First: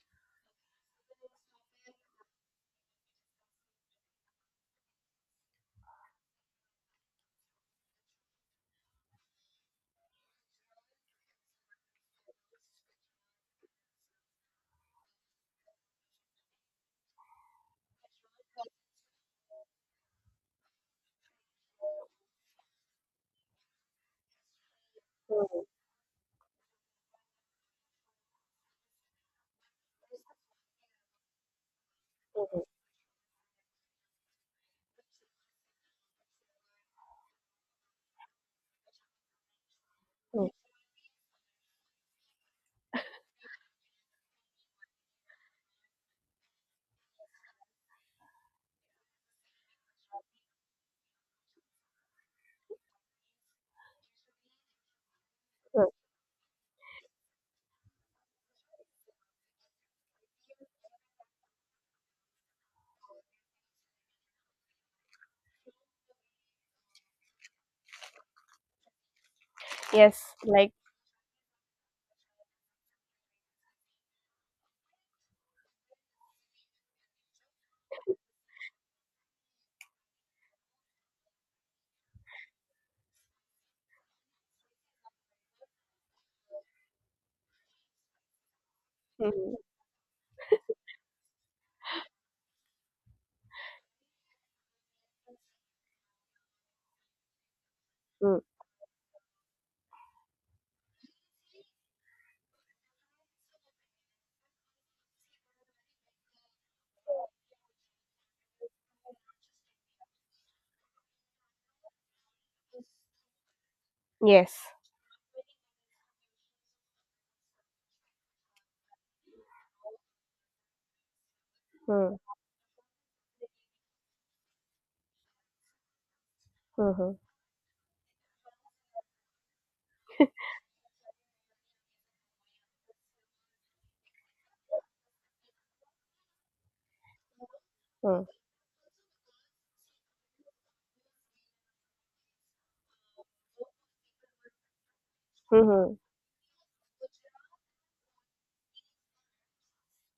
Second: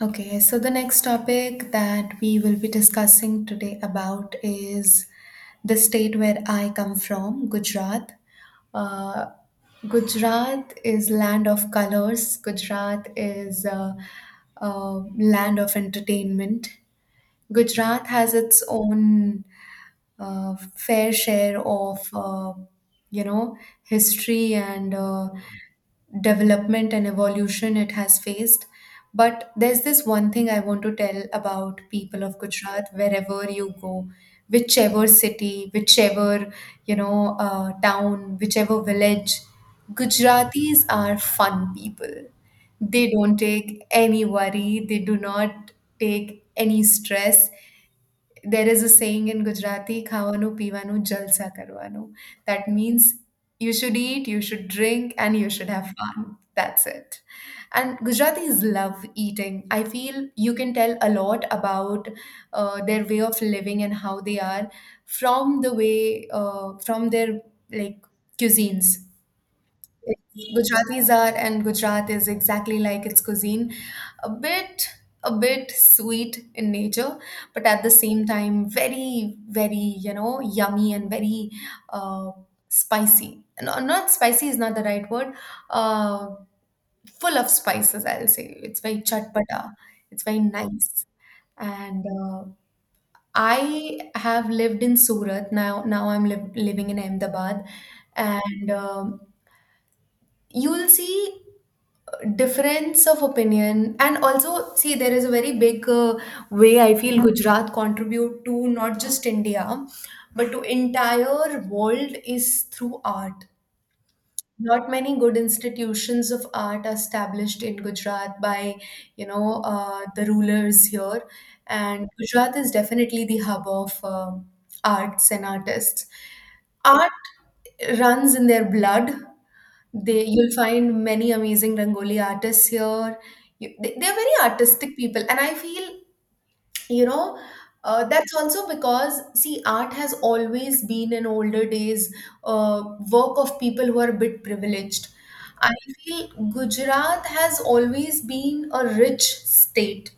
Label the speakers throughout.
Speaker 1: Okay, so the next topic that we will be discussing today about is the state where I come from, Gujarat. Uh, Gujarat is land of colors. A land of entertainment. Gujarat has its own fair share of you know history and development and evolution it has faced. But there's this one thing I want to tell about people of Gujarat. Wherever you go, whichever city, whichever town, whichever village, Gujaratis are fun people. They don't take any worry. They do not take any stress. There is a saying in Gujarati, ખાવાનું પીવાનું જલસા કરવાનું. That means you should eat, you should drink, and you should have
Speaker 2: Mm,
Speaker 1: fun. That's it. And Gujaratis love eating. I feel you can tell a lot about their way of living and how they are from the way, from their like cuisines.
Speaker 2: yes,
Speaker 1: It's
Speaker 2: like
Speaker 1: Gujarati are, and Gujarat is exactly like its cuisine, a bit a bit sweet in nature, but at the same time very very yummy and very uh, spicy. No, not spicy is not the right word. Uh, Full of spices, I'll say. It's very
Speaker 2: mhm,
Speaker 1: chatpata. It's very nice. And I have lived in Surat. Now. Now I'm living in Ahmedabad,
Speaker 2: mm,
Speaker 1: and you'll see difference of opinion, and also see there is a very big way I feel Gujarat contribute to not just India but to entire world is through art.
Speaker 2: yes.
Speaker 1: Not many good institutions of art are established in Gujarat by the rulers here, and
Speaker 2: Mm,
Speaker 1: Gujarat is definitely the hub of arts and artists.
Speaker 2: mhm,
Speaker 1: Art runs in their blood. You'll find many amazing Rangoli artists here. They're very artistic people, and I feel, you know,
Speaker 2: mm,
Speaker 1: that's also because, see, art has always been in older days uh, work of people who are a bit privileged. I
Speaker 2: mhm,
Speaker 1: feel Gujarat has always been a rich state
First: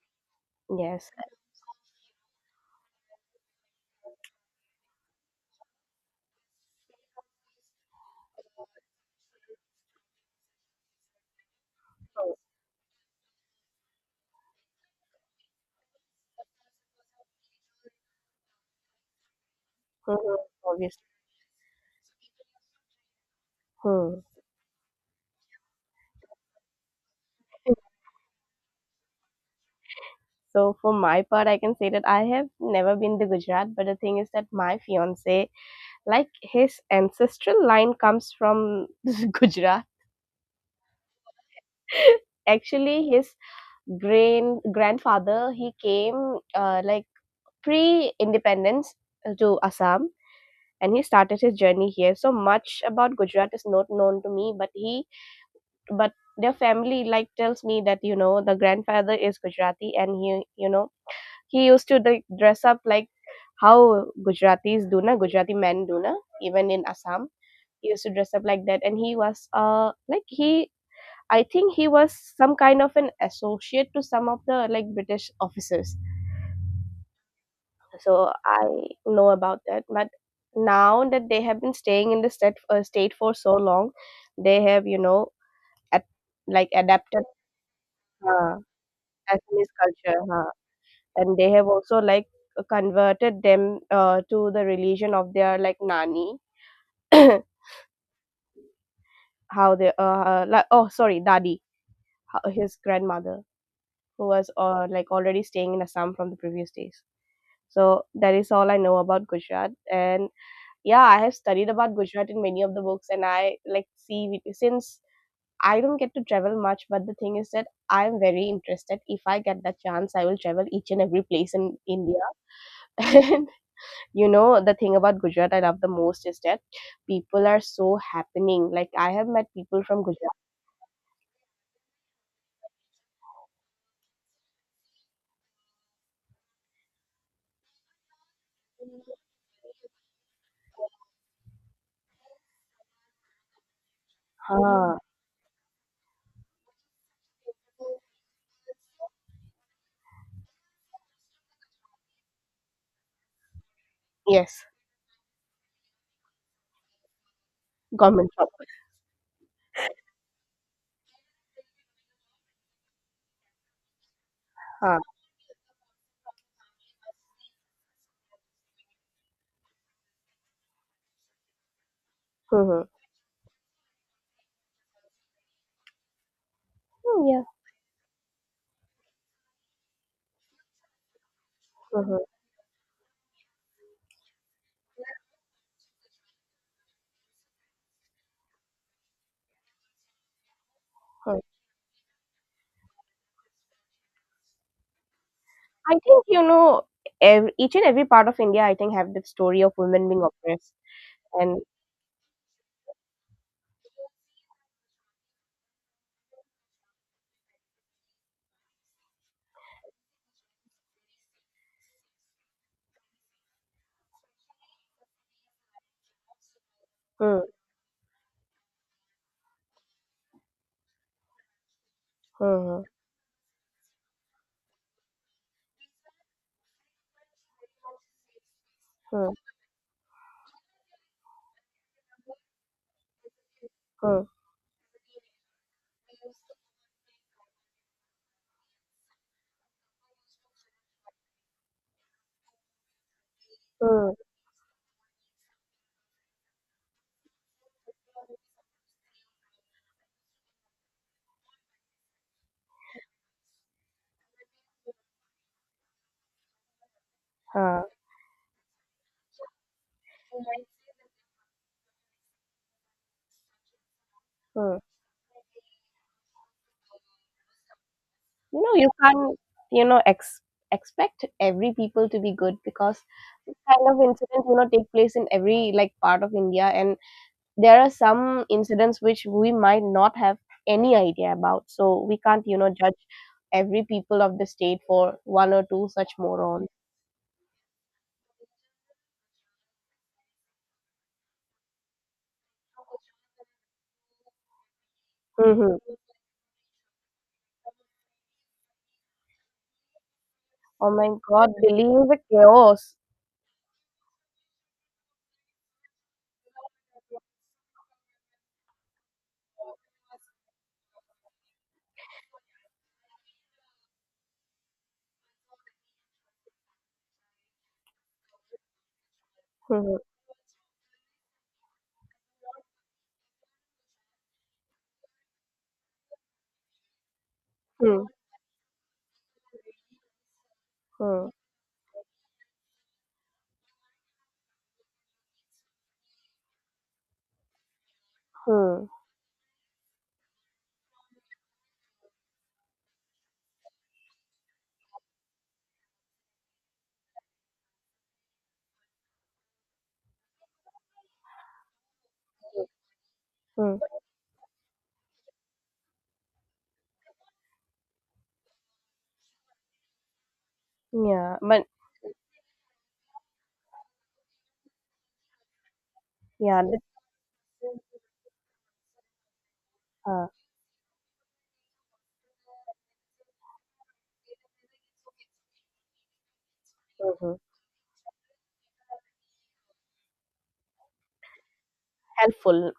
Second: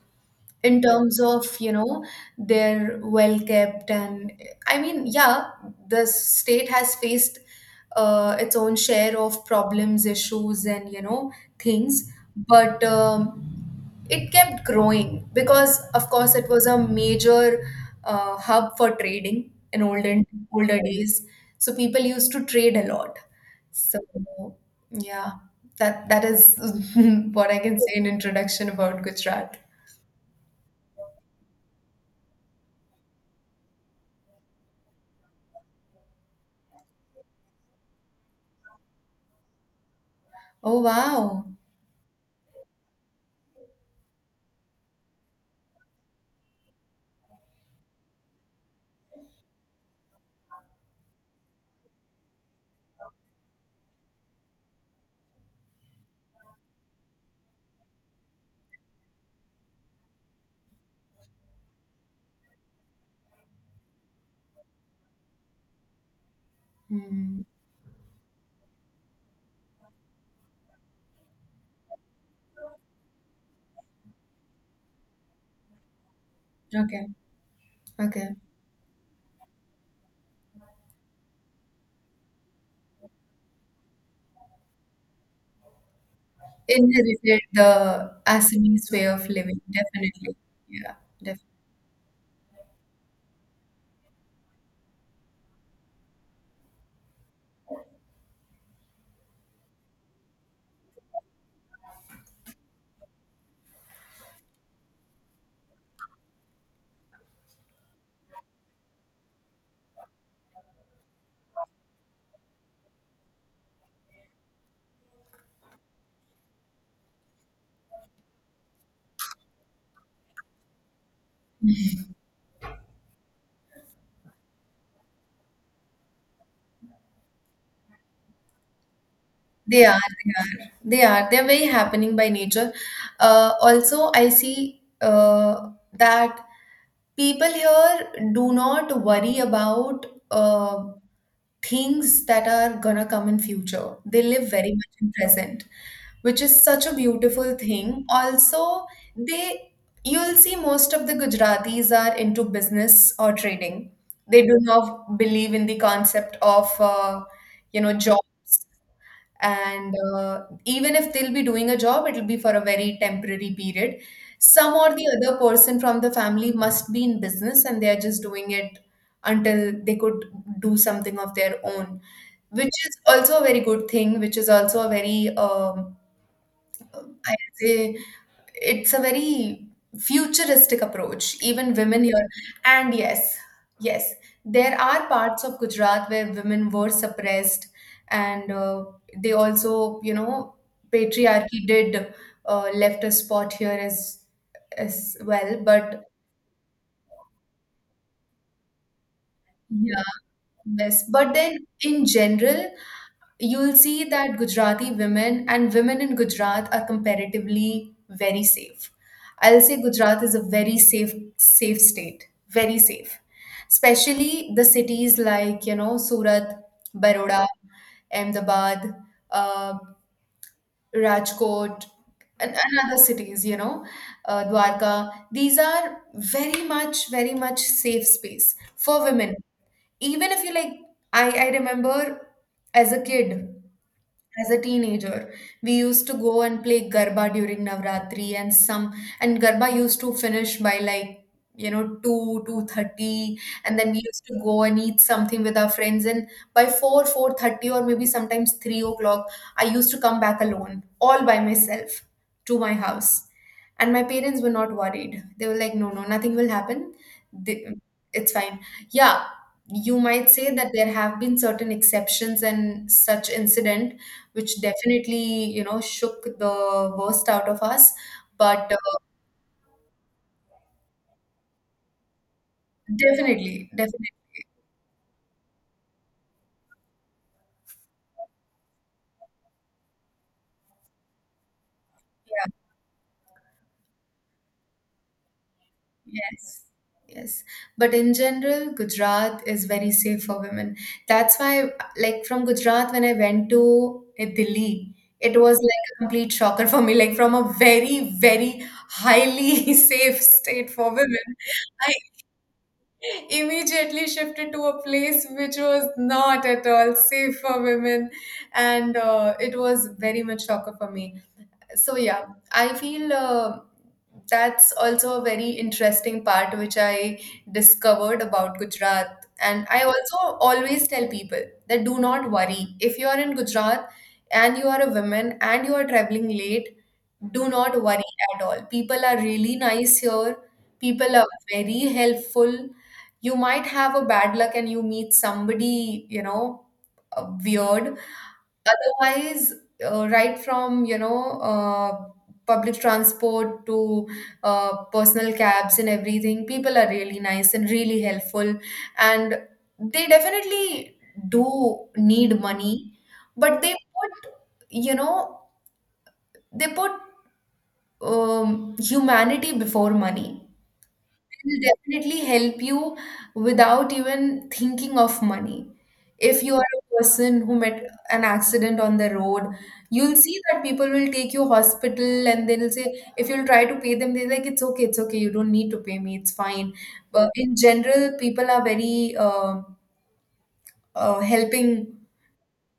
Speaker 1: in
Speaker 2: yes.
Speaker 1: terms of, they're well kept. And I mean, yeah, the state has faced its own share of problems, issues and, things,
Speaker 2: Mm,
Speaker 1: but it kept growing because of course it was a major hub for trading in olden
Speaker 2: mhm,
Speaker 1: older
Speaker 2: obvious.
Speaker 1: days. So people used to trade a lot. So
Speaker 2: Mm.
Speaker 1: yeah, that is what I can say in introduction about Gujarat.
Speaker 2: So for my part, I can say that I have never been to Gujarat, but the thing is that my fiance, like his ancestral line comes from Gujarat.
Speaker 1: Oh wow.
Speaker 2: Actually, his grand grandfather he came like pre-independence to Assam, and he started his journey here. So much about Gujarat is not known to me, but their family like tells me that you know the grandfather is Gujarati and he you know he used to like dress up like how Gujaratis do na, Gujarati men do na, even in Assam
Speaker 1: Hmm.
Speaker 2: he used to dress up like that, and he was like he I think he was some kind of an associate to some of the like British officers.
Speaker 1: Okay.
Speaker 2: So
Speaker 1: Okay.
Speaker 2: I know about that, but now that they have been staying in the state for so long, they have you know at, like adapted
Speaker 1: Inherited the
Speaker 2: uh,
Speaker 1: Assamese way of living,
Speaker 2: Assamese culture,
Speaker 1: definitely.
Speaker 2: huh?
Speaker 1: Yeah.
Speaker 2: And
Speaker 1: Def-
Speaker 2: they have also like converted them to the religion of their like nani, how they like, oh sorry, daddy, his grandmother who was like already staying in Assam from the previous days. So that is all I know about Gujarat, and yeah, I have studied about Gujarat in many of the books, and I like since I don't get to travel much, but the thing is that I'm very interested. If I get that chance, I will travel each and every place in India. You know, the thing about Gujarat I love the most is that people are so happening. Like I have met people
Speaker 1: they are,
Speaker 2: from
Speaker 1: they
Speaker 2: Gujarat.
Speaker 1: they are. They're very happening by nature. Also, I see that people here do not worry about things that are gonna come in future. They live very much
Speaker 2: Huh.
Speaker 1: in present, which is such a beautiful thing. Also, they, you'll see most of the Gujaratis are into business or trading. They do
Speaker 2: Yes,
Speaker 1: not believe in the concept of job,
Speaker 2: government job.
Speaker 1: and even if they'll be doing a job, it'll be for a very temporary period. Some or
Speaker 2: Huh.
Speaker 1: the other person from the family must be in business, and they are just doing it until they could do something of their own, which
Speaker 2: Mm-hmm.
Speaker 1: is also a very good thing, which is also a very,
Speaker 2: Yeah.
Speaker 1: I'd say, it's a very futuristic approach. Even women here,
Speaker 2: Mm-hmm.
Speaker 1: and yes, yes, there are parts of Gujarat where women were suppressed, and they also, you know,
Speaker 2: Hmm.
Speaker 1: patriarchy did left a spot here as well.
Speaker 2: I
Speaker 1: But
Speaker 2: think you know every, each and every part of India, I think, have the story of women being oppressed,
Speaker 1: yes, but
Speaker 2: and
Speaker 1: then in general, you'll see that Gujarati women and women in Gujarat are comparatively very safe. I'll say Gujarat is a very safe, safe state, very safe. Especially the cities like, you know, Surat,
Speaker 2: Hmm.
Speaker 1: Baroda, Ahmedabad, uh, Rajkot, and
Speaker 2: Hmm.
Speaker 1: other cities, you know, Dwarka. These are very much, very much safe space for
Speaker 2: Hmm.
Speaker 1: women. Even if you like, I remember as a kid,
Speaker 2: Hmm.
Speaker 1: as a teenager, we used to go and play garba during navratri and some, and garba used to finish by like, you know, 2, 2:30, and then we
Speaker 2: mm,
Speaker 1: used to go and eat something with our friends, and by 4, 4:30, or maybe sometimes 3 o'clock, I used to come back alone, all by myself, to my house, and my parents were not worried. They were like, no, no, nothing will happen. They-
Speaker 2: huh,
Speaker 1: it's fine. Yeah, you might say that there have been certain exceptions and such incident which
Speaker 2: mm.
Speaker 1: definitely, you know, shook the worst out of us.
Speaker 2: You
Speaker 1: But
Speaker 2: know, you can't you know ex- expect every people to be good, because this
Speaker 1: definitely,
Speaker 2: kind of
Speaker 1: definitely,
Speaker 2: incident you know take place in every like part of India, and there are some incidents which we might not have any idea about, so we can't
Speaker 1: yeah,
Speaker 2: you know judge every people of the state for one or two such
Speaker 1: yes.
Speaker 2: morons.
Speaker 1: Yes, but in general, Gujarat is very safe for women. That's why, like from Gujarat, when I went to Delhi, it was like
Speaker 2: Hmm.
Speaker 1: a complete shocker for me. Like from a very, very highly safe state for
Speaker 2: Oh my
Speaker 1: women,
Speaker 2: god, Delhi is a chaos.
Speaker 1: immediately shifted to a place which was not at all safe for women, and it was very much shocker for me. So yeah, I feel that's also a very interesting part which I discovered about Gujarat, and I
Speaker 2: Hmm.
Speaker 1: also always tell people that do not worry. If you are in Gujarat and you are a woman and you are traveling late, do not
Speaker 2: Hmm.
Speaker 1: worry at all. People are really nice here. People are
Speaker 2: Hmm.
Speaker 1: very helpful. You might have a bad luck and you meet somebody, you know, weird.
Speaker 2: Hmm.
Speaker 1: Otherwise, right from, you know, uh, public transport to personal cabs and everything, people are really nice and really helpful. And they definitely do need money, but they
Speaker 2: Hmm.
Speaker 1: put, you know, they put, humanity before money.
Speaker 2: Yeah,
Speaker 1: Will
Speaker 2: but
Speaker 1: definitely help you without even thinking of money. If you
Speaker 2: yeah,
Speaker 1: are a person who met an accident on the road, you'll
Speaker 2: uh,
Speaker 1: see that people will take you hospital, and they'll say, if you'll try to pay them, they're like, it's okay, you don't need to pay me, it's fine. But
Speaker 2: mhm,
Speaker 1: in general, people are very helping
Speaker 2: helpful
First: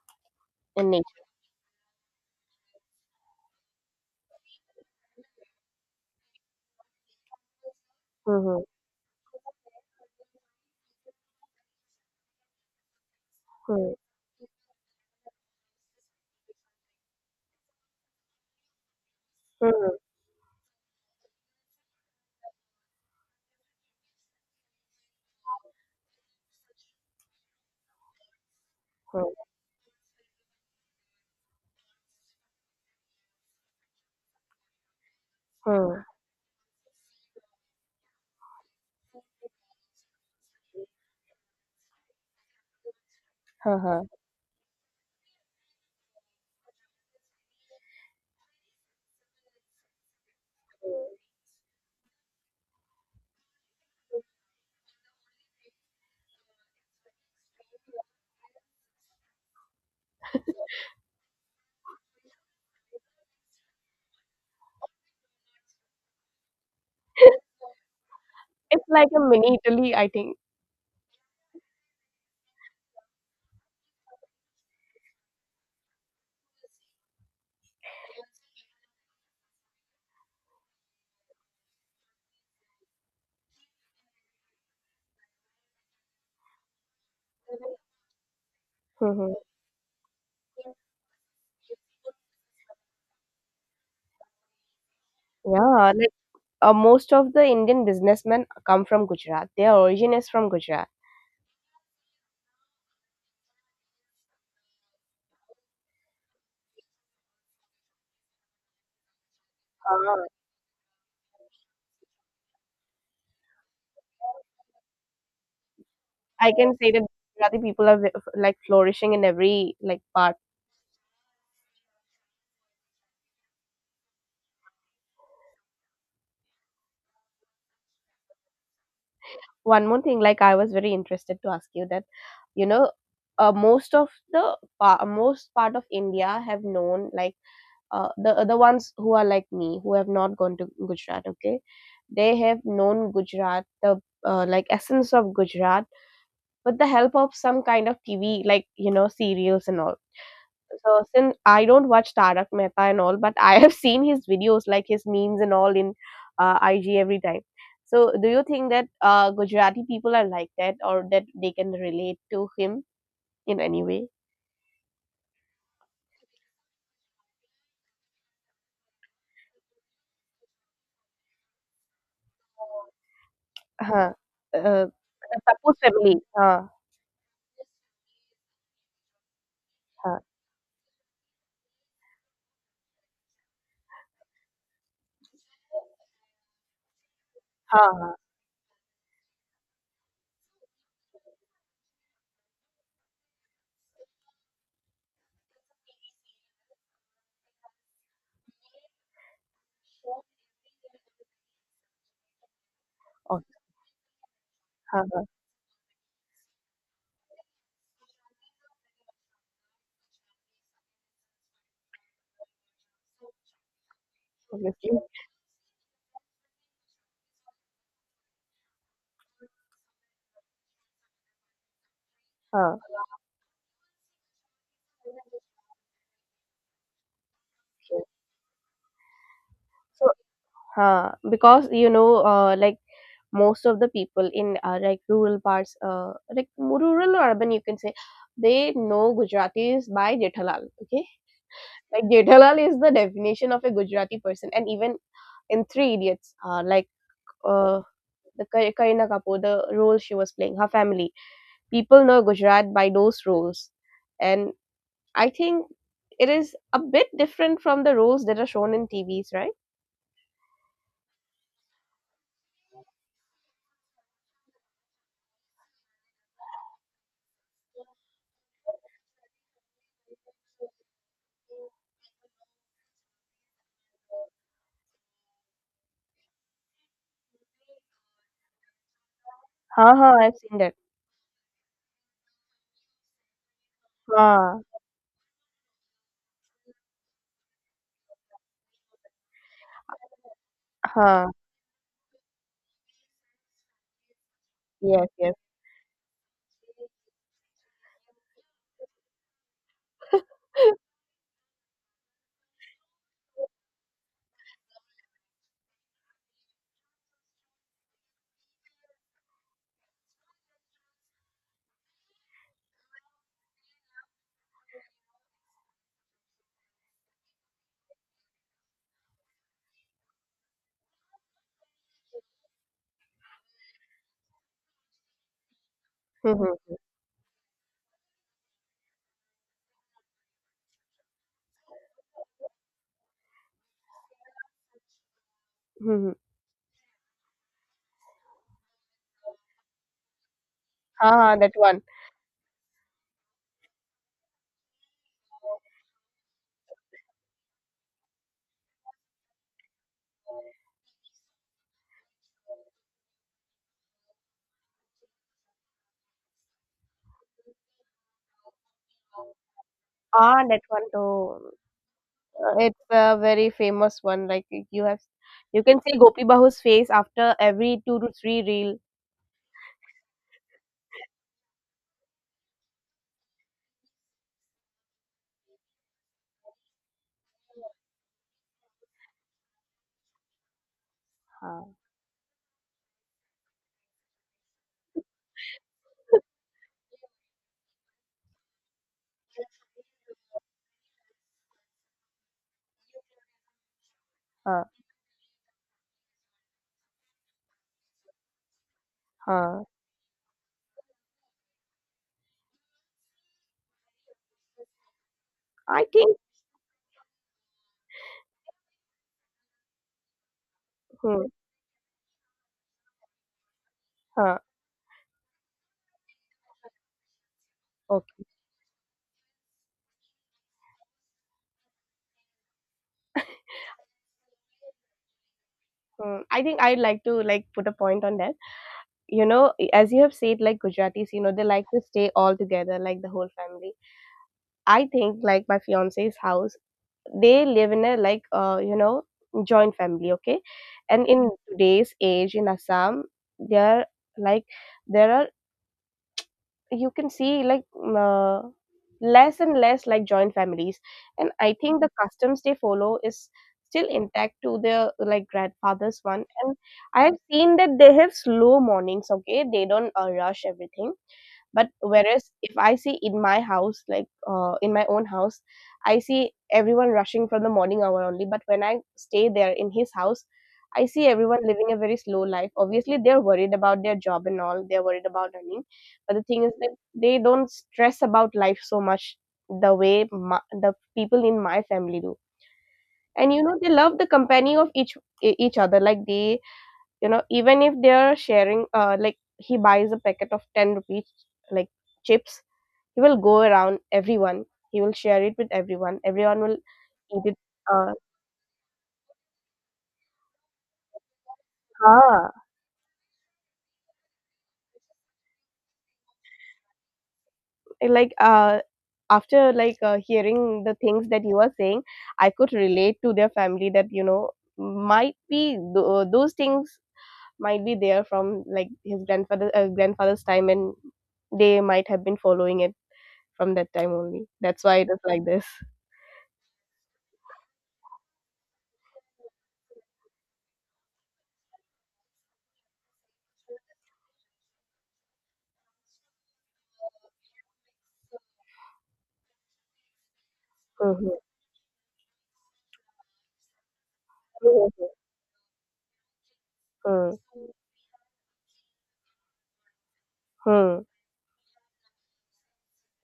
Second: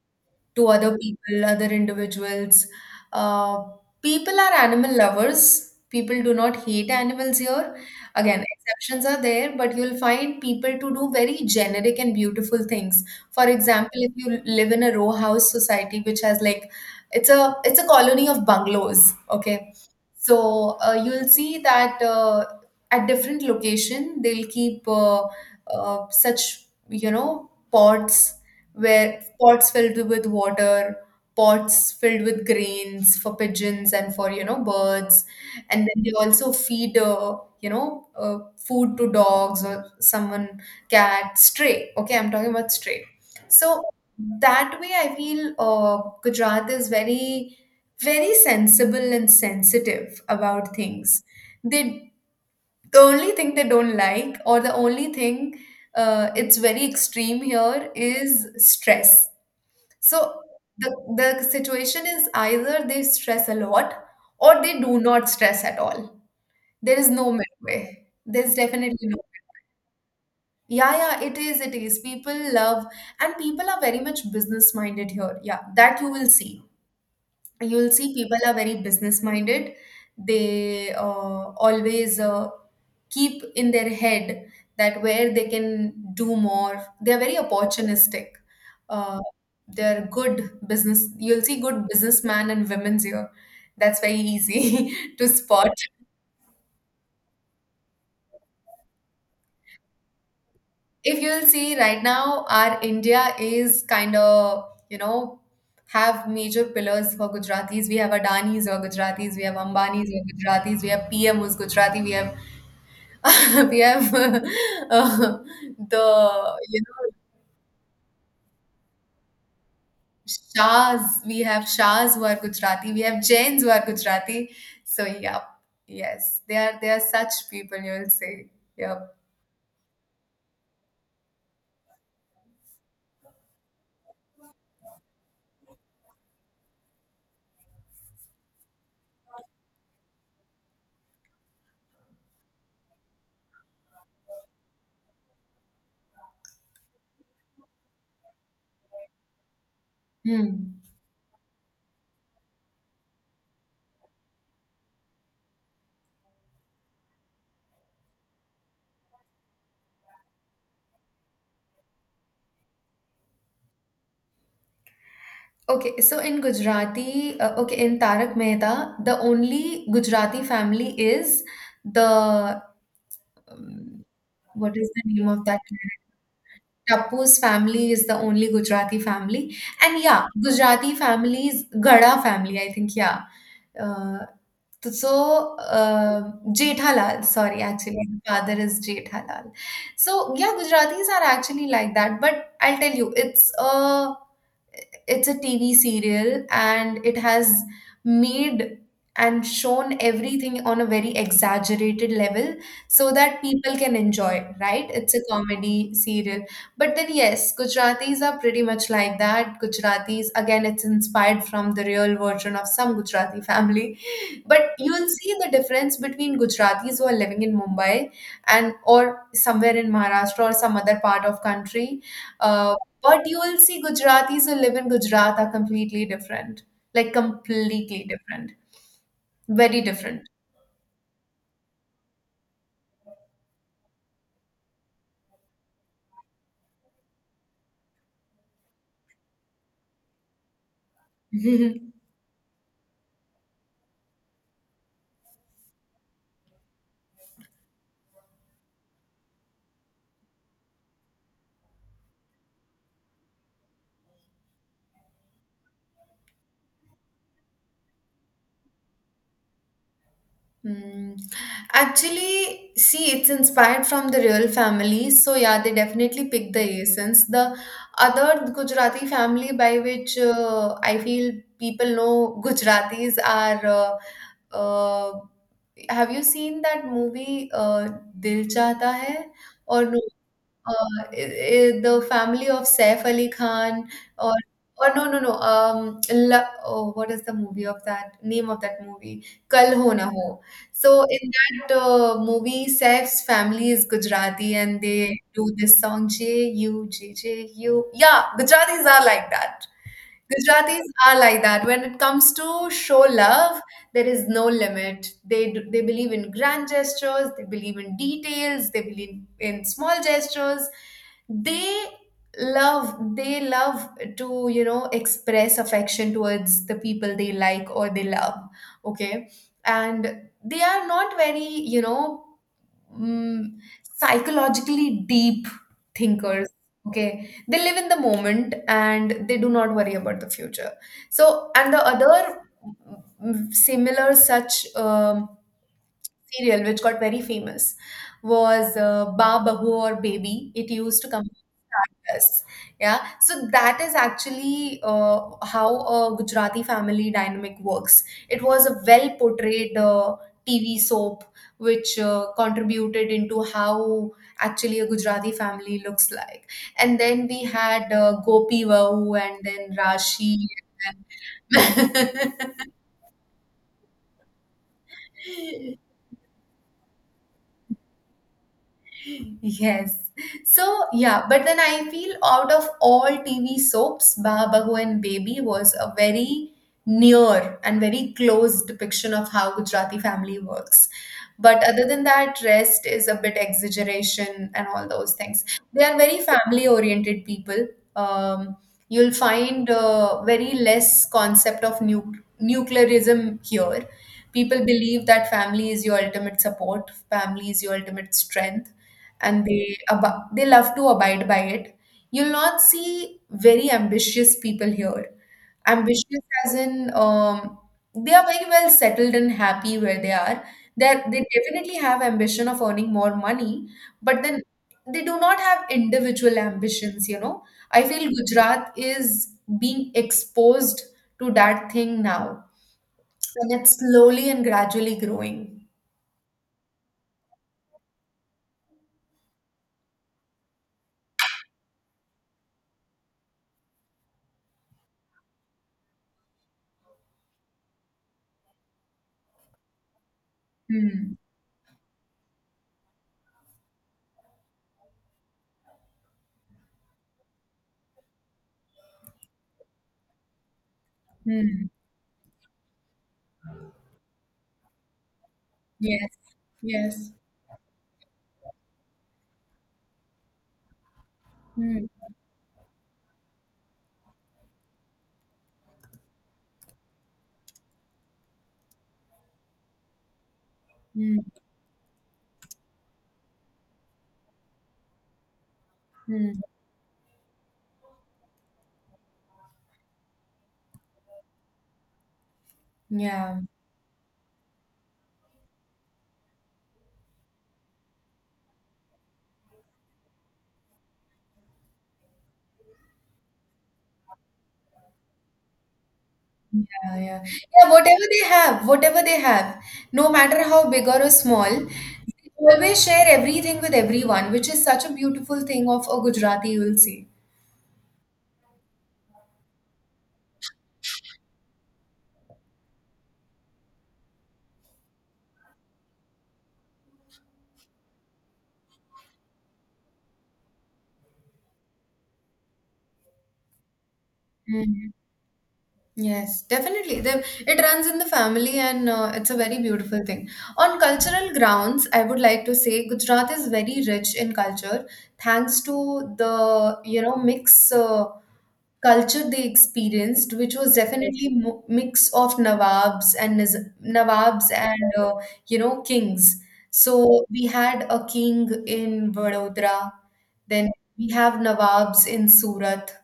Speaker 1: to
Speaker 2: in
Speaker 1: other
Speaker 2: nature.
Speaker 1: people, other individuals. Uh, People are animal lovers. People do not hate animals here. Again,
Speaker 2: Hmm.
Speaker 1: exceptions are there, but you'll find people to do very generic and beautiful things. For example,
Speaker 2: Hmm.
Speaker 1: if you live in a row house society, which has like, it's a colony of bungalows, okay?
Speaker 2: Hmm.
Speaker 1: So you'll see that at different location they'll keep, such, you know, pots where,
Speaker 2: Hmm.
Speaker 1: pots filled with water, pots filled with grains for pigeons and for, you know, birds, and then
Speaker 2: Hmm.
Speaker 1: they also feed, food to dogs or someone, cat, stray, okay, I'm talking about stray. So
Speaker 2: Haha.
Speaker 1: that way I feel Gujarat is very, very sensible and sensitive about things. They, the only thing they don't like, or the only thing it's very extreme here, is stress. So the situation is either they stress a lot or they do not stress at all. There is no midway. There's
Speaker 2: It's like
Speaker 1: definitely no.
Speaker 2: a mini Italy, I think.
Speaker 1: Yeah, yeah, it is, it is. People love, and people are very much business minded here. Yeah, that you will see. You'll see people are very business minded. They always keep in their head that where they can do more. They're very opportunistic. Uh,
Speaker 2: Mhm.
Speaker 1: they're good business. You'll see good businessmen and women's here. That's very easy to spot.
Speaker 2: Yeah, like most of the Indian businessmen come from Gujarat. Their origin is from Gujarat.
Speaker 1: If you'll see right now, our India is kind of, you know, have major pillars for Gujaratis. We have Adanis or Gujaratis, we have Ambanis or Gujaratis, we have PM who's Gujarati, we have we have uh,
Speaker 2: I
Speaker 1: the
Speaker 2: can
Speaker 1: you
Speaker 2: say that Gujarati people are ve- like flourishing in every like part.
Speaker 1: Shahs, we have Shahs who are Gujarati, we have Jains who are Gujarati. So yep, yes, they are such people you'll say. Yep.
Speaker 2: One more thing, like I was very interested to ask you that, you know, most of most part of India have known like the ones who are like me who have not gone to Gujarat. Okay, they have known Gujarat the like essence of Gujarat with the help of some kind of TV like you know serials and all.
Speaker 1: Hmm.
Speaker 2: So since I don't watch Tarak Mehta and all, but I have seen his videos, like his memes and all, in IG every time. So do you think that Gujarati people are like that, or that they can relate to him in any way?
Speaker 1: Okay, so in Gujarati, okay, in Tarak Mehta, the only Gujarati family is the, um,
Speaker 2: Huh.
Speaker 1: what
Speaker 2: Uh,
Speaker 1: is the name of that
Speaker 2: Suppose
Speaker 1: character?
Speaker 2: family. Huh.
Speaker 1: Tapu's family is the only Gujarati family, and
Speaker 2: Huh.
Speaker 1: yeah, Gujarati families, Gada family, I think, yeah. uh, so, Jet Halal, sorry,
Speaker 2: Huh.
Speaker 1: actually,
Speaker 2: Huh.
Speaker 1: my father is Jet Halal. So, yeah, Gujaratis are actually like that, but I'll tell you, it's a TV serial, and it has made and shown everything on a very exaggerated level so that people can enjoy, it, right? It's a
Speaker 2: Okay.
Speaker 1: comedy serial. But then, yes, Gujaratis are pretty much like that. Gujaratis, again, it's inspired from the real version of some Gujarati family. But
Speaker 2: Obviously.
Speaker 1: you'll see the difference between Gujaratis who are living in Mumbai, and or somewhere in Maharashtra or some other part of country. Uh,
Speaker 2: Huh.
Speaker 1: but you will see Gujaratis who live in Gujarat are completely different, like
Speaker 2: Okay.
Speaker 1: completely different, very
Speaker 2: So,
Speaker 1: different.
Speaker 2: huh, because you know, like most of the people in like rural parts, like rural or urban, you can say, they know Gujaratis by Jethalal. Okay, like Jethalal is the definition of a Gujarati person, and even in Three Idiots, uh, the Kareena Kapoor, the role she was playing, her family. People know Gujarat by those roles, and I think it is a bit different from the roles that are shown in TVs, right?
Speaker 1: Hmm. Actually, see, it's inspired from the real families. So yeah, they definitely pick the essence. The other Gujarati family by which I feel people know Gujaratis are, Uh, have you seen that movie, Dil Chahta Hai? Or
Speaker 2: Ha
Speaker 1: no,
Speaker 2: ha, I've seen that.
Speaker 1: the family of Saif Ali Khan, or
Speaker 2: Ha
Speaker 1: or no no no, um, La- oh, what is the movie of that, name of that movie? Kal Ho Na Ho. So in
Speaker 2: ha,
Speaker 1: that movie, Saif's family is Gujarati and
Speaker 2: yes,
Speaker 1: they
Speaker 2: yes.
Speaker 1: do this song JUJJU. Yeah, Gujaratis are like that. Gujaratis are like that. When it comes to show love, there is no limit. They do, they believe in grand gestures, they believe in details, they believe in small gestures. They they love to express affection towards the people they like or they love. Okay, and they are not very you know mm, psychologically deep thinkers.
Speaker 2: Mhm,
Speaker 1: Okay, they live in the moment and they do not worry about the future. So and the other similar such um,
Speaker 2: mhm.
Speaker 1: serial which got very famous was Ba Bahu or Baby. It used to
Speaker 2: Ha
Speaker 1: come on
Speaker 2: ha, that one.
Speaker 1: Stardust. Yeah, so that is actually how a Gujarati family dynamic works. It was a well portrayed TV soap which contributed into how actually a Gujarati family looks like. And then we had Gopi Vahu and then Rashi
Speaker 2: Ah, that one too.
Speaker 1: and then
Speaker 2: It's a very famous one. Like you have, you can see Gopi Bahu's face after every two to three reel.
Speaker 1: yes. So, yeah, but then I feel out of all TV soaps, Bahu and Baby was a very near and very close depiction of how Gujarati family works.
Speaker 2: Ha
Speaker 1: But other than that, rest is a bit exaggeration and all those things. They are very family oriented people. Um, you'll find very less concept of nuclearism here. People
Speaker 2: ha
Speaker 1: believe that family is your ultimate support, family is your ultimate strength, and
Speaker 2: ha.
Speaker 1: they love to abide by it. You'll not see very ambitious people here.
Speaker 2: I think.
Speaker 1: Ambitious as in they are very well settled and happy where they are, that they
Speaker 2: Hmm,
Speaker 1: definitely have ambition of earning more money, but then
Speaker 2: ha.
Speaker 1: they do not have individual ambitions. I feel Gujarat is being exposed to that thing now, and it's slowly and gradually growing.
Speaker 2: Mm, I think I'd like to like put a point on that. You know, e, as you have said, like Gujaratis, you know, they like to stay all together, like the whole family. I think like my fiance's house, they live in a like, you know, joint family, okay? And
Speaker 1: Hmm.
Speaker 2: in today's age in Assam, there like there are you can see like uh, less and less like joint families, and I
Speaker 1: Hmm.
Speaker 2: think the customs they follow is still intact to their like grandfather's
Speaker 1: Yes,
Speaker 2: one, and I
Speaker 1: yes.
Speaker 2: have seen that they have slow mornings, okay? They don't rush everything, but
Speaker 1: Hmm.
Speaker 2: whereas if I see in my house, like in my own house, I see everyone rushing from the morning hour only. But when I stay there in his house, I see
Speaker 1: Hmm.
Speaker 2: everyone living a very slow life. Obviously, they're worried about their job and all. They're worried about earning, but the
Speaker 1: Hmm.
Speaker 2: thing is that they don't stress about life so much the way my, the people in my family do.
Speaker 1: Hmm.
Speaker 2: And
Speaker 1: Yeah.
Speaker 2: you know, they love the company of each other. Like they, you know, even if they're sharing, like he buys a packet of ten rupees, like chips, he will go around everyone. He will share it with everyone. Everyone will
Speaker 1: Yeah, yeah.
Speaker 2: eat it.
Speaker 1: Yeah,
Speaker 2: Uh,
Speaker 1: whatever they have, no matter how big or small,
Speaker 2: ah,
Speaker 1: they always share everything with everyone, which is such a beautiful thing of a Gujarati, you will see.
Speaker 2: like after like hearing the things that you are saying, I could relate to their family. That, you know, might be those things might be there from like his grandfather's time, and they might have been following it from that time only. That's why it
Speaker 1: Mhm.
Speaker 2: is like this.
Speaker 1: Yes, definitely. The, it runs in the family and it's a very beautiful thing. On cultural grounds, I would like to say Gujarat is very rich in culture thanks to the, mix. Culture they experienced, which was
Speaker 2: Mhm.
Speaker 1: definitely mix of Nawabs and Nawabs and
Speaker 2: Mhm.
Speaker 1: kings.
Speaker 2: Hmm.
Speaker 1: So we had a king in Vadodara, then
Speaker 2: Hmm.
Speaker 1: we have Nawabs in Surat,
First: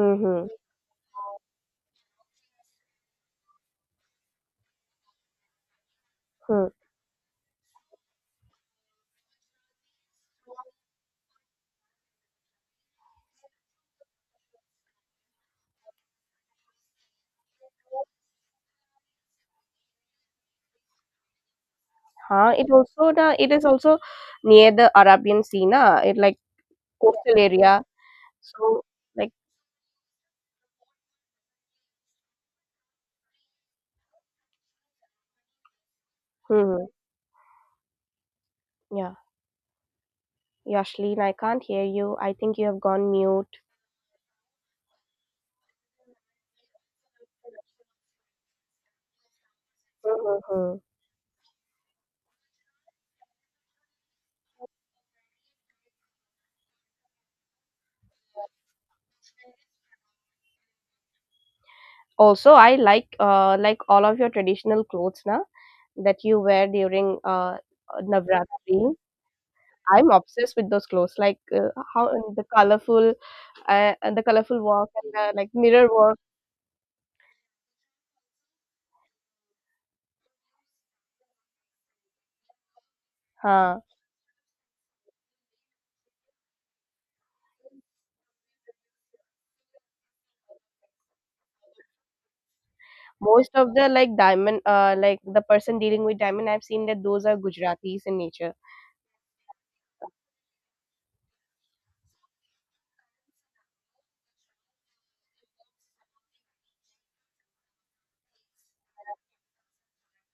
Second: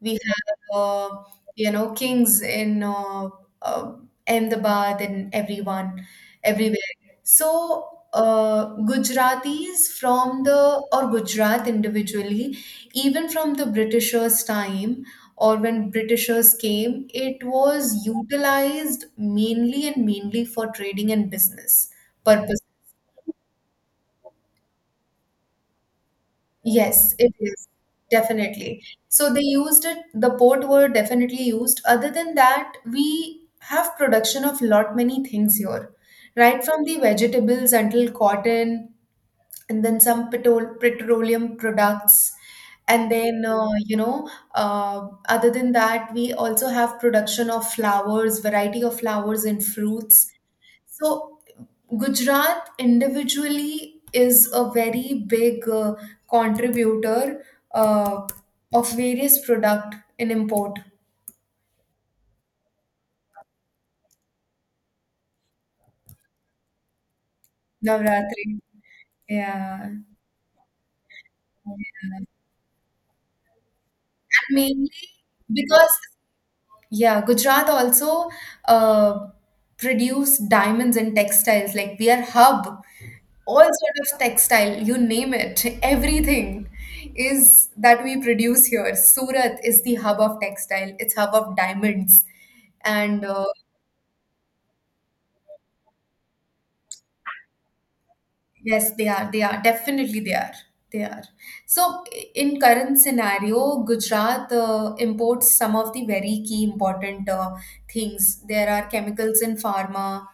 Speaker 1: we have, kings in uh, Ahmedabad and everyone,
Speaker 2: Hmm.
Speaker 1: everywhere. So Gujaratis from the, or Gujarat individually, even from the Britishers' time or when Britishers came, it was utilized mainly and mainly for trading and business
Speaker 2: Ah,
Speaker 1: purposes.
Speaker 2: it also the it is also near the Arabian Sea, na? It like
Speaker 1: Yes, it
Speaker 2: coastal
Speaker 1: is.
Speaker 2: area.
Speaker 1: Definitely.
Speaker 2: So
Speaker 1: So
Speaker 2: like
Speaker 1: they used it, the port were definitely used. Other than that, we have production of lot many things here, right from
Speaker 2: hmm,
Speaker 1: the vegetables until cotton,
Speaker 2: yeah.
Speaker 1: and then some petol
Speaker 2: Yashlin, I
Speaker 1: petroleum
Speaker 2: can't hear you.
Speaker 1: products.
Speaker 2: I think you have
Speaker 1: And
Speaker 2: gone
Speaker 1: then,
Speaker 2: mute.
Speaker 1: other than that, we also have production of flowers, variety of flowers and fruits.
Speaker 2: Mm-hmm.
Speaker 1: So Gujarat individually is a very big contributor uh, of various product in import.
Speaker 2: Also, I like all of your traditional clothes na that you wear during
Speaker 1: Navratri.
Speaker 2: Navratri.
Speaker 1: Yeah, yeah.
Speaker 2: I'm obsessed with those clothes, like how
Speaker 1: And
Speaker 2: and the colorful and the colorful work
Speaker 1: mainly
Speaker 2: and the like mirror
Speaker 1: because,
Speaker 2: work.
Speaker 1: yeah, Gujarat also uh, produce diamonds and textiles. Like we are hub all
Speaker 2: Ha.
Speaker 1: sort of textile, you name it, everything is that we produce here. Surat is the hub of textile, it's hub of diamonds. And
Speaker 2: Most of the like diamond, like the person dealing with diamond, I've seen that those are Gujaratis in nature.
Speaker 1: yes, they are. They are. Definitely they are. They are. So in current scenario, Gujarat imports some of the very key important things. There are chemicals in pharma,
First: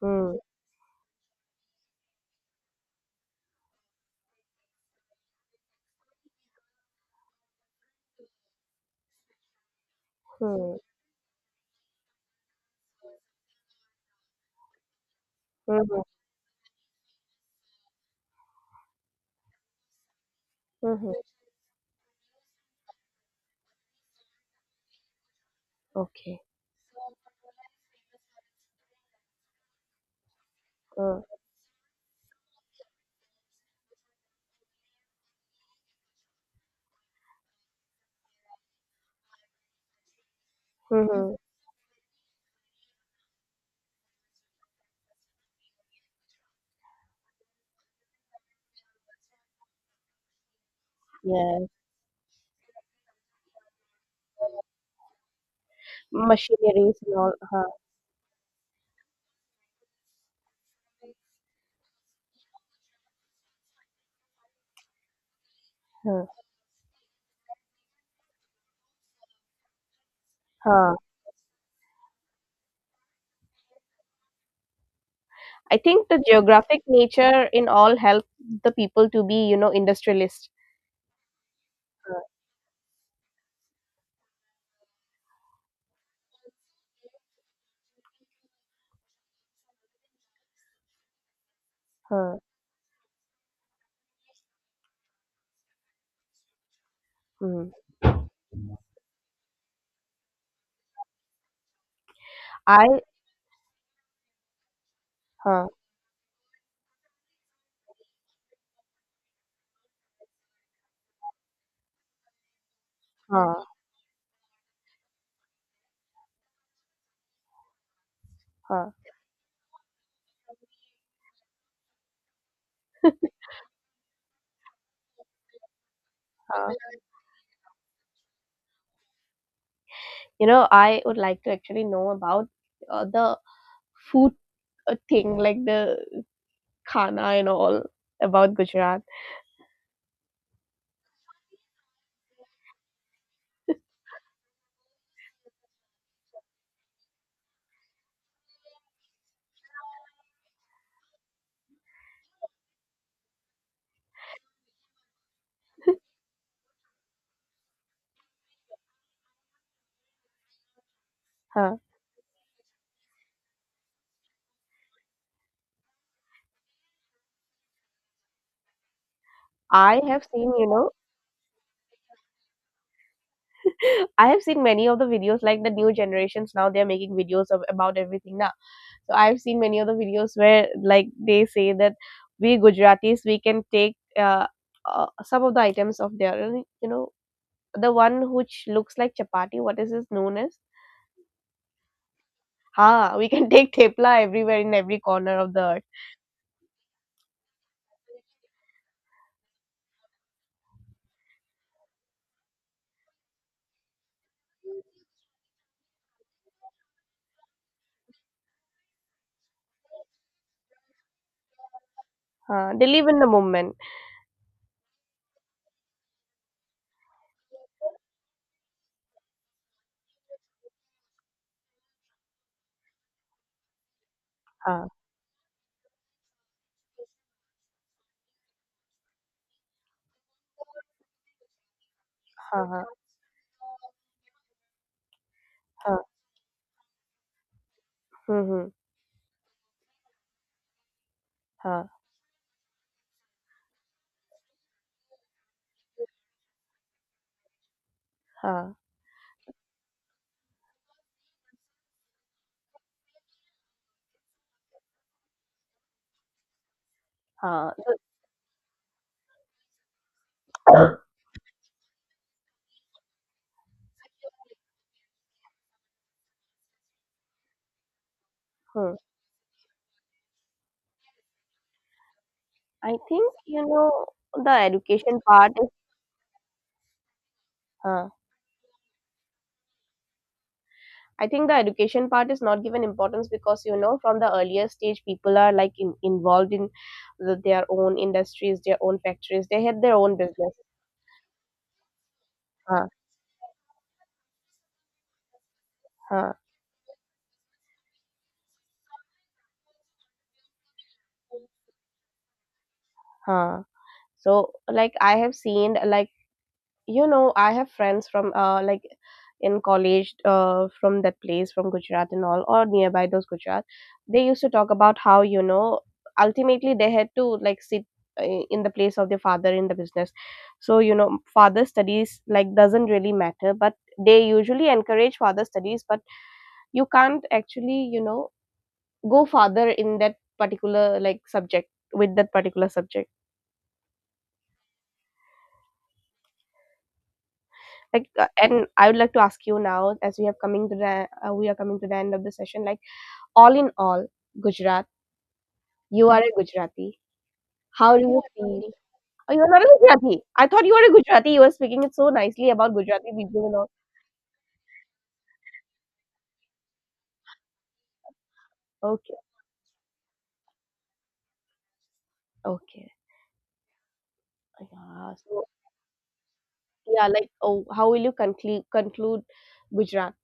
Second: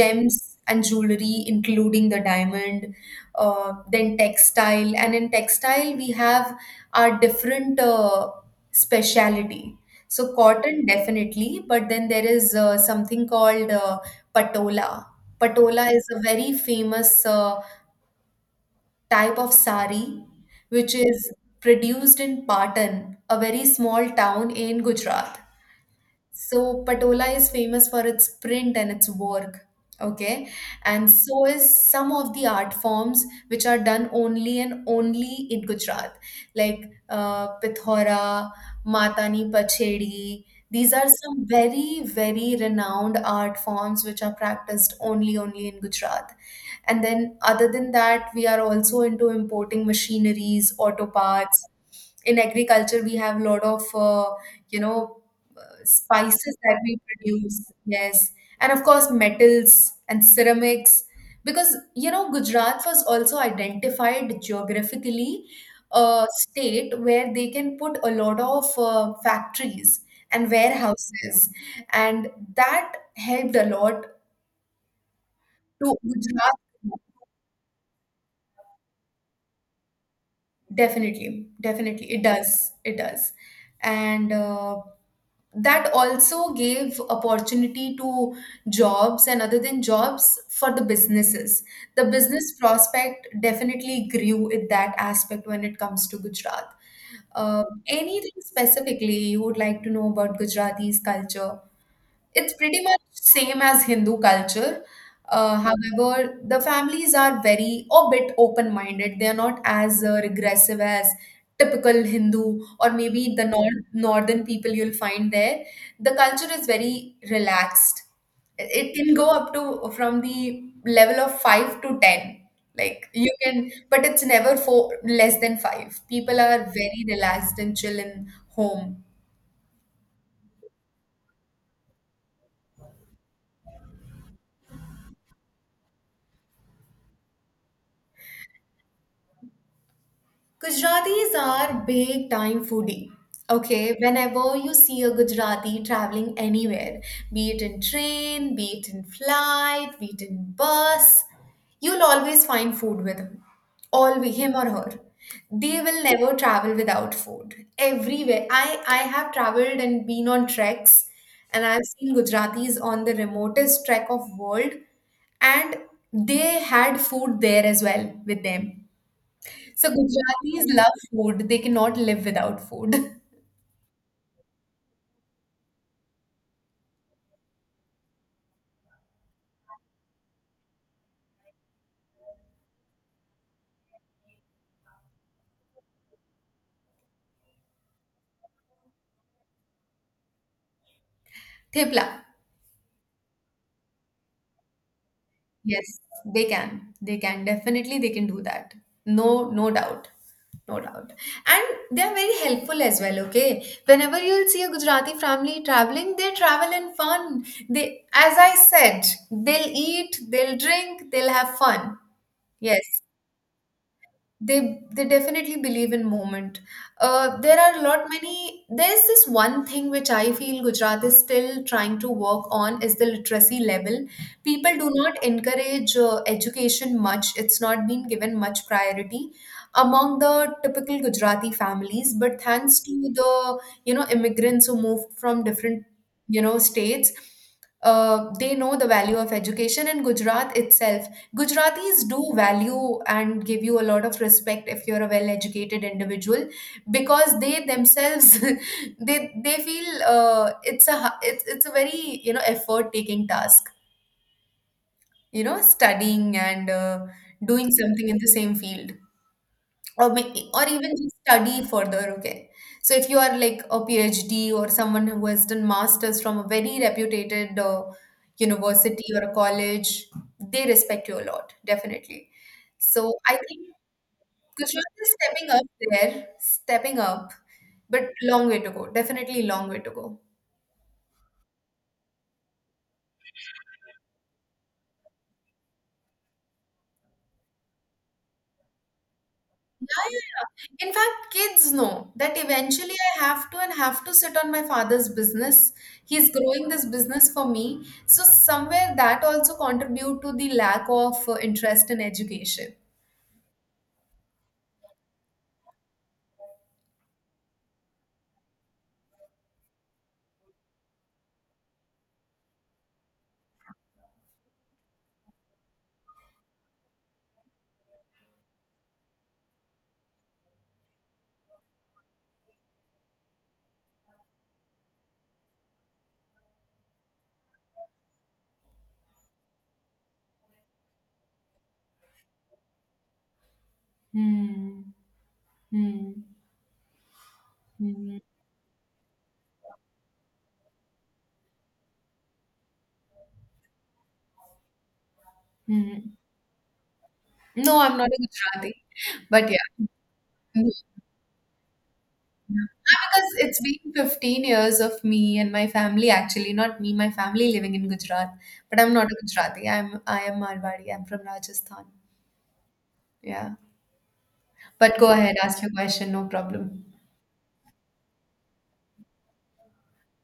Speaker 2: Hmm.
Speaker 1: and jewelry, including the diamond, then textile. And in textile, we have our different speciality. So
Speaker 2: Hmm.
Speaker 1: cotton definitely, but then there is something called patola. Patola
Speaker 2: Mhm.
Speaker 1: is a very famous type of sari, which
Speaker 2: Mhm.
Speaker 1: is produced in Patan, a very small town in Gujarat.
Speaker 2: Okay.
Speaker 1: So Patola is famous for its print and its work. Okay. And
Speaker 2: Mm.
Speaker 1: so is some of the art forms which are done only and only in Gujarat, like Pithora, Matani Pachedi. These are
Speaker 2: Mm-hmm.
Speaker 1: some very, very renowned art forms which are practiced only, only in Gujarat. And then, other than that, we are also into importing machineries, auto parts.
Speaker 2: Yes.
Speaker 1: In agriculture, we have a lot of, you know, spices that
Speaker 2: Machineries
Speaker 1: we
Speaker 2: and all. Huh.
Speaker 1: produce, yes, and of course metals and ceramics, because you know Gujarat was also identified geographically a
Speaker 2: Huh.
Speaker 1: state where they can put a lot of factories and
Speaker 2: Huh.
Speaker 1: warehouses, and that helped a lot
Speaker 2: I
Speaker 1: to
Speaker 2: think the
Speaker 1: Gujarat.
Speaker 2: geographic nature in all help the people to be, you know, industrialist.
Speaker 1: Definitely, definitely,
Speaker 2: Huh.
Speaker 1: it does, and. That also gave opportunity to jobs, and other than jobs for the businesses, the
Speaker 2: Huh.
Speaker 1: business prospect definitely grew in that aspect when it comes to Gujarat.
Speaker 2: Mhm.
Speaker 1: Anything specifically you would like to know about Gujarati's culture? It's pretty
Speaker 2: I
Speaker 1: much same as Hindu culture.
Speaker 2: huh,
Speaker 1: However, the families are very a bit open-minded. They are not as regressive as typical Hindu or maybe the
Speaker 2: huh,
Speaker 1: nor northern people you'll find there. The culture is very relaxed.
Speaker 2: huh,
Speaker 1: It can go up to from the level of five to ten. Like you can, but it's never four less than five. People are
Speaker 2: huh.
Speaker 1: very relaxed and chill in home.
Speaker 2: You know, I would like to actually know about the food thing, like the khana and all about Gujarat.
Speaker 1: Gujaratis are big time foodie. Okay, whenever you see a Gujarati traveling anywhere, be it in train, be it in flight, be it in bus, you'll always find food with him. Always him or her. They will never travel without food. Everywhere. I have traveled and been on treks, and
Speaker 2: Huh.
Speaker 1: I've seen Gujaratis on the remotest trek of world, and they had food there as well with them. So
Speaker 2: I have seen,
Speaker 1: Gujaratis
Speaker 2: you know,
Speaker 1: love food. They cannot live without food.
Speaker 2: I have seen many of the videos, like the new generations now they are making videos of, about everything now. So I've seen many of the videos where like they say that we Gujaratis we can take some of the items of their, you know, the one which looks like chapati. What is this known as?
Speaker 1: Thepla.
Speaker 2: Huh, we can take thepla everywhere in every corner of the earth.
Speaker 1: Yes, they can. They can. Definitely they can do that. No, no doubt. No doubt. And they're very helpful as well, okay? Whenever you'll see a Gujarati family traveling, they travel in fun. They, as I said, they'll eat, they'll drink, they'll have fun.
Speaker 2: Huh,
Speaker 1: Yes.
Speaker 2: they live in the moment.
Speaker 1: they they definitely believe in movement. There are a lot many, there's this one thing which I feel Gujarat is still trying to work on, is the literacy level. People
Speaker 2: Huh,
Speaker 1: do not encourage education much, it's not been given much priority among the typical Gujarati families, but
Speaker 2: huh,
Speaker 1: thanks
Speaker 2: huh,
Speaker 1: to the immigrants who moved from different
Speaker 2: huh,
Speaker 1: states, they
Speaker 2: hmm,
Speaker 1: know the value of education in Gujarat itself.
Speaker 2: huh,
Speaker 1: Gujaratis do value and give you a lot of respect if you're a well-educated individual, because they themselves
Speaker 2: huh,
Speaker 1: they feel it's a it's a very effort-taking task, you know, studying and doing
Speaker 2: huh. The-
Speaker 1: something in the same field, or even just study further, okay? So if you are like a PhD or someone who has done masters from a very reputed
Speaker 2: hmm.
Speaker 1: university or a college, they respect you a lot definitely.
Speaker 2: I
Speaker 1: So
Speaker 2: think
Speaker 1: I think
Speaker 2: you know the
Speaker 1: Gujarat is
Speaker 2: education
Speaker 1: stepping
Speaker 2: part
Speaker 1: up
Speaker 2: is.
Speaker 1: there, stepping up,
Speaker 2: Huh.
Speaker 1: but long way to go, definitely long way to go.
Speaker 2: I think the education part is not given importance because you know from the earlier stage people are like involved in their own industries, their own factories. They had
Speaker 1: Yeah,
Speaker 2: their own
Speaker 1: yeah,
Speaker 2: business.
Speaker 1: yeah. In fact, kids know that
Speaker 2: Huh,
Speaker 1: eventually I have to and have to sit on my father's business. He's
Speaker 2: huh,
Speaker 1: growing this business for me. So somewhere that also contribute to the lack of interest in education.
Speaker 2: huh. So like I have seen like you know I have friends from like in college from that place from Gujarat and all or nearby those Gujarat, they used to talk about how you know ultimately they had to like sit in the place of their father in the business. So you know father studies like doesn't really matter, but they usually encourage father studies, but you can't actually you know go farther in that particular like subject with that particular subject.
Speaker 1: Hmm. Hmm.
Speaker 2: Like
Speaker 1: Hmm.
Speaker 2: and I would like to ask you now as we have coming to the we are coming to the end of the session, like all in all Gujarat,
Speaker 1: Hmm.
Speaker 2: you are a Gujarati,
Speaker 1: No,
Speaker 2: how
Speaker 1: I'm
Speaker 2: do
Speaker 1: not a
Speaker 2: you feel?
Speaker 1: Gujarati.
Speaker 2: Oh,
Speaker 1: But
Speaker 2: you're
Speaker 1: yeah,
Speaker 2: not a Gujarati? I thought
Speaker 1: no.
Speaker 2: you were a Gujarati. You were speaking it so nicely about
Speaker 1: Ah,
Speaker 2: Gujarati
Speaker 1: because
Speaker 2: people and
Speaker 1: it's
Speaker 2: all.
Speaker 1: been 15 years of me and my family actually, not me, my family living in Gujarat. But I'm not a
Speaker 2: Okay,
Speaker 1: Gujarati. I am Marwari. I'm from Rajasthan.
Speaker 2: okay,
Speaker 1: Yeah. But go
Speaker 2: yeah.
Speaker 1: ahead,
Speaker 2: So
Speaker 1: ask your question, no problem.
Speaker 2: yeah, like, oh, how will you conclude Gujarat?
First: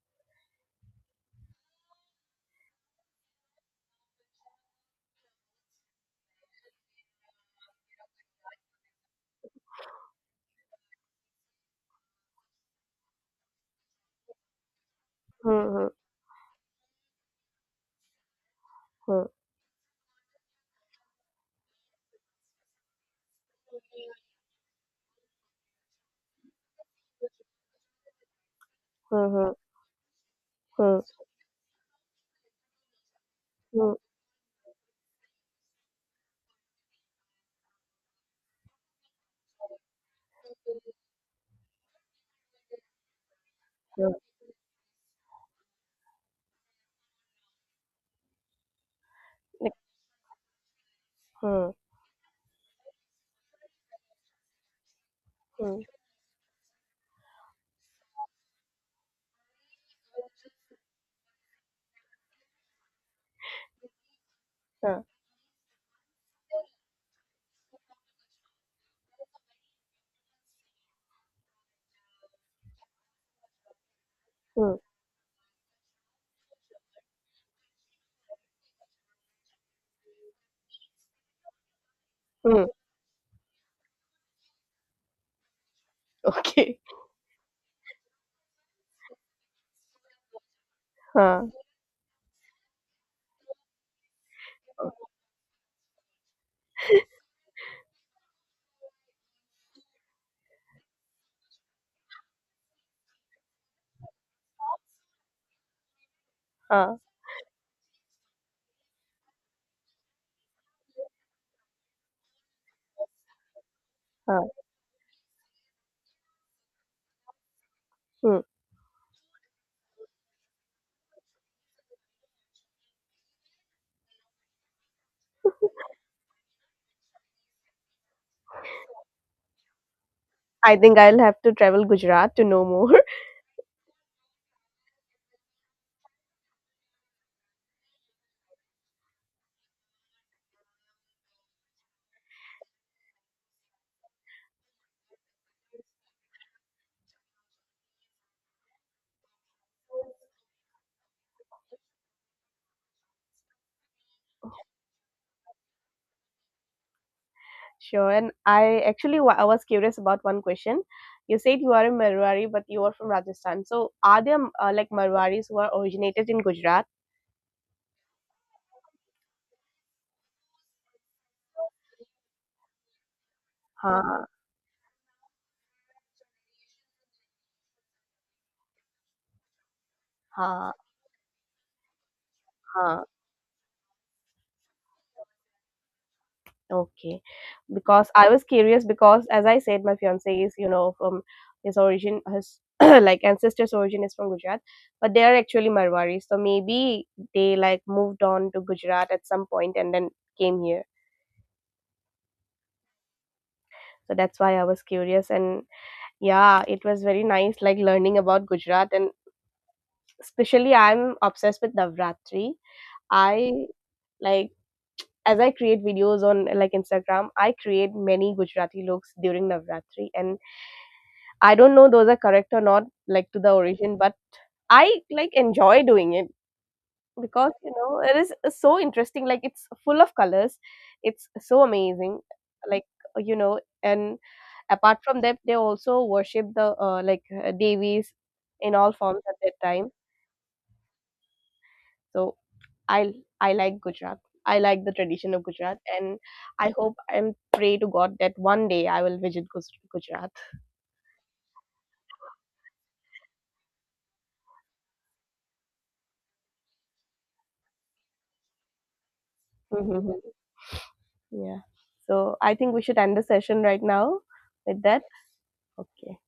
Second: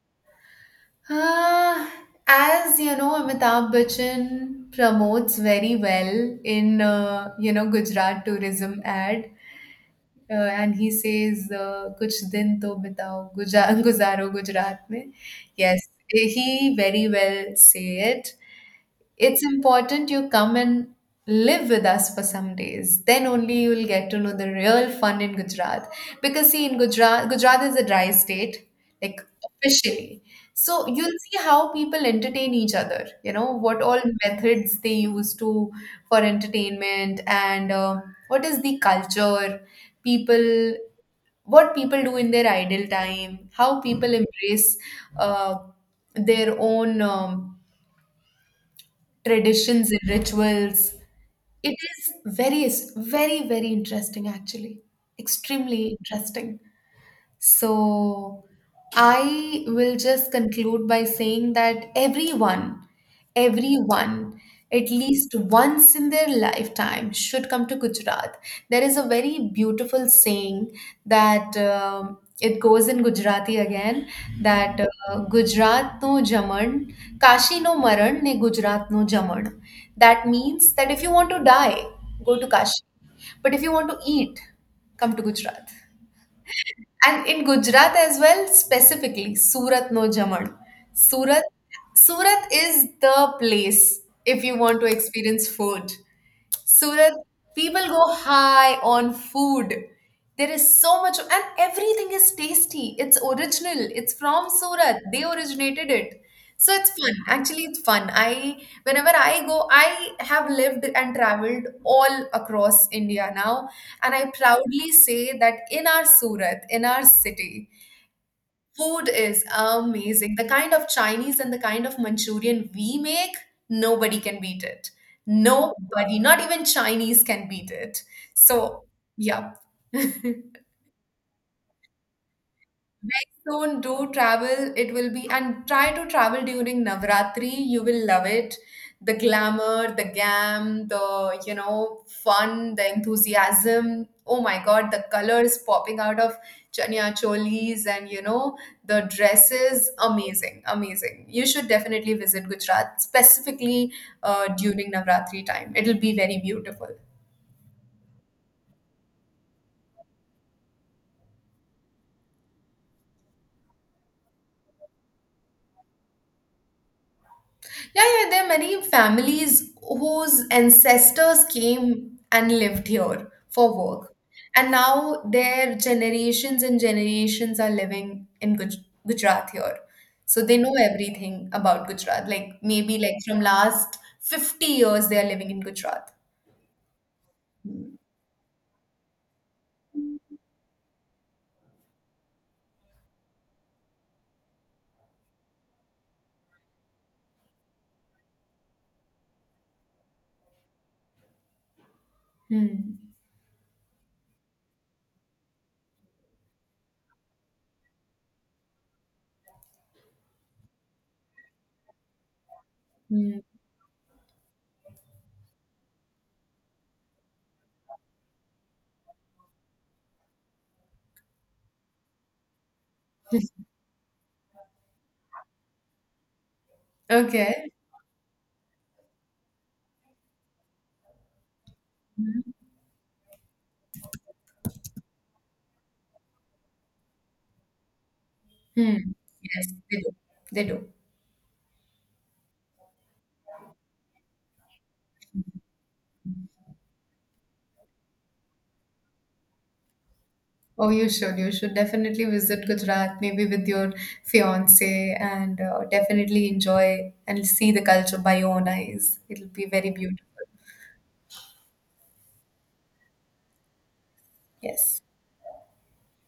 Speaker 1: Uh, as you know, Amitabh Bachchan promotes very well in Gujarat tourism ad, and he says, "Kuch din to bitao, guja- guzaro Gujarat mein." Yes,
Speaker 2: Hmm
Speaker 1: he very well say it.
Speaker 2: hmm
Speaker 1: It's important you come and live with us for some days. Then only you'll get to know the real fun in Gujarat. Because see, in Gujarat, Gujarat is a dry state, like
Speaker 2: hmm
Speaker 1: officially. So
Speaker 2: hmm
Speaker 1: you'll see how people entertain each other. You know what
Speaker 2: hmm
Speaker 1: all methods they use to for entertainment, and what is the culture, people, what people do in their idle time, how people
Speaker 2: hmm
Speaker 1: embrace uh, their own
Speaker 2: hmm,
Speaker 1: traditions and rituals.
Speaker 2: hmm,
Speaker 1: It is very, very, very interesting, actually.
Speaker 2: hmm, hmm, hmm,
Speaker 1: Extremely interesting. So I will just conclude by saying that everyone, everyone, at least once in their lifetime, should come to Gujarat. There is a very beautiful saying that it goes in Gujarati again,
Speaker 2: hmm, hmm.
Speaker 1: that Gujarat no jaman, Kashi no maran, ne Gujarat no jaman. That means that if you want to die, go to
Speaker 2: Hmm.
Speaker 1: Kashi. But if you want to eat, come to Gujarat.
Speaker 2: Okay.
Speaker 1: And in Gujarat as well, specifically Surat no Jaman.
Speaker 2: हाँ।
Speaker 1: Surat, Surat is the place if you want to experience food. Surat, people go high on food. There is so much, and everything is tasty. It's original. It's from Surat. They originated it. So it's
Speaker 2: Huh.
Speaker 1: fun. Actually, it's fun. Whenever I go, I have lived and traveled all across India now, and I
Speaker 2: Huh.
Speaker 1: proudly say that in our Surat, in our city,
Speaker 2: Hmm.
Speaker 1: food is amazing. The kind of Chinese and the kind of Manchurian we make, nobody can beat it. Nobody, not even Chinese can beat it. So, yeah.
Speaker 2: I think I'll have to travel Gujarat to know more.
Speaker 1: Next zone, do travel. It will be, and try to travel during Navratri. You will love it. The glamour, the gam, the, you know, fun, the enthusiasm. Oh my God, the colors popping out of chania cholis and, you know, the dresses. Amazing, amazing. You should definitely visit Gujarat, specifically during Navratri time. It'll be very beautiful.
Speaker 2: Sure. And I actually wa I was curious about one question. You said you are a Marwari, but you are from Rajasthan. So are there like Marwaris who are originated in Gujarat?
Speaker 1: Yeah, yeah, there are many families whose ancestors came and lived here for work.
Speaker 2: हाँ,
Speaker 1: And now their generations and generations are living in Guj Gujarat here. So they
Speaker 2: हाँ,
Speaker 1: know everything about Gujarat. Like maybe
Speaker 2: हाँ.
Speaker 1: like from last 50 years they are living in Gujarat.
Speaker 2: Okay. Because I was curious because as I said, my fiance is, you know, from his origin, his like ancestors' origin is from Gujarat, but they are actually Marwari. So maybe they like moved on to Gujarat at some point and then came here.
Speaker 1: Hmm.
Speaker 2: So that's why I was curious, and yeah, it was very nice like learning about Gujarat, and especially I'm obsessed with Navratri.
Speaker 1: Hmm.
Speaker 2: I like as I create videos on like Instagram, I create many Gujarati looks during Navratri, and I don't know those are correct or not, like to the origin, but I like enjoy doing it because
Speaker 1: Okay.
Speaker 2: you know it is so interesting. Like it's full of colors, it's so amazing.
Speaker 1: Hmm.
Speaker 2: Like, you know, and apart from that, they also worship the like devis in all
Speaker 1: Hmm.
Speaker 2: forms at that
Speaker 1: Yes,
Speaker 2: time.
Speaker 1: they do. They do.
Speaker 2: So I I like Gujarat. I like the tradition of Gujarat, and I hope and pray to God that one day I will visit Gujarat.
Speaker 1: Oh, you should. You should definitely visit Gujarat, maybe with your fiance, and definitely enjoy and see the culture by your own eyes. It'll be very beautiful.
Speaker 2: Yeah. So I think we should end the session right now with
Speaker 1: Yes.
Speaker 2: that. Okay.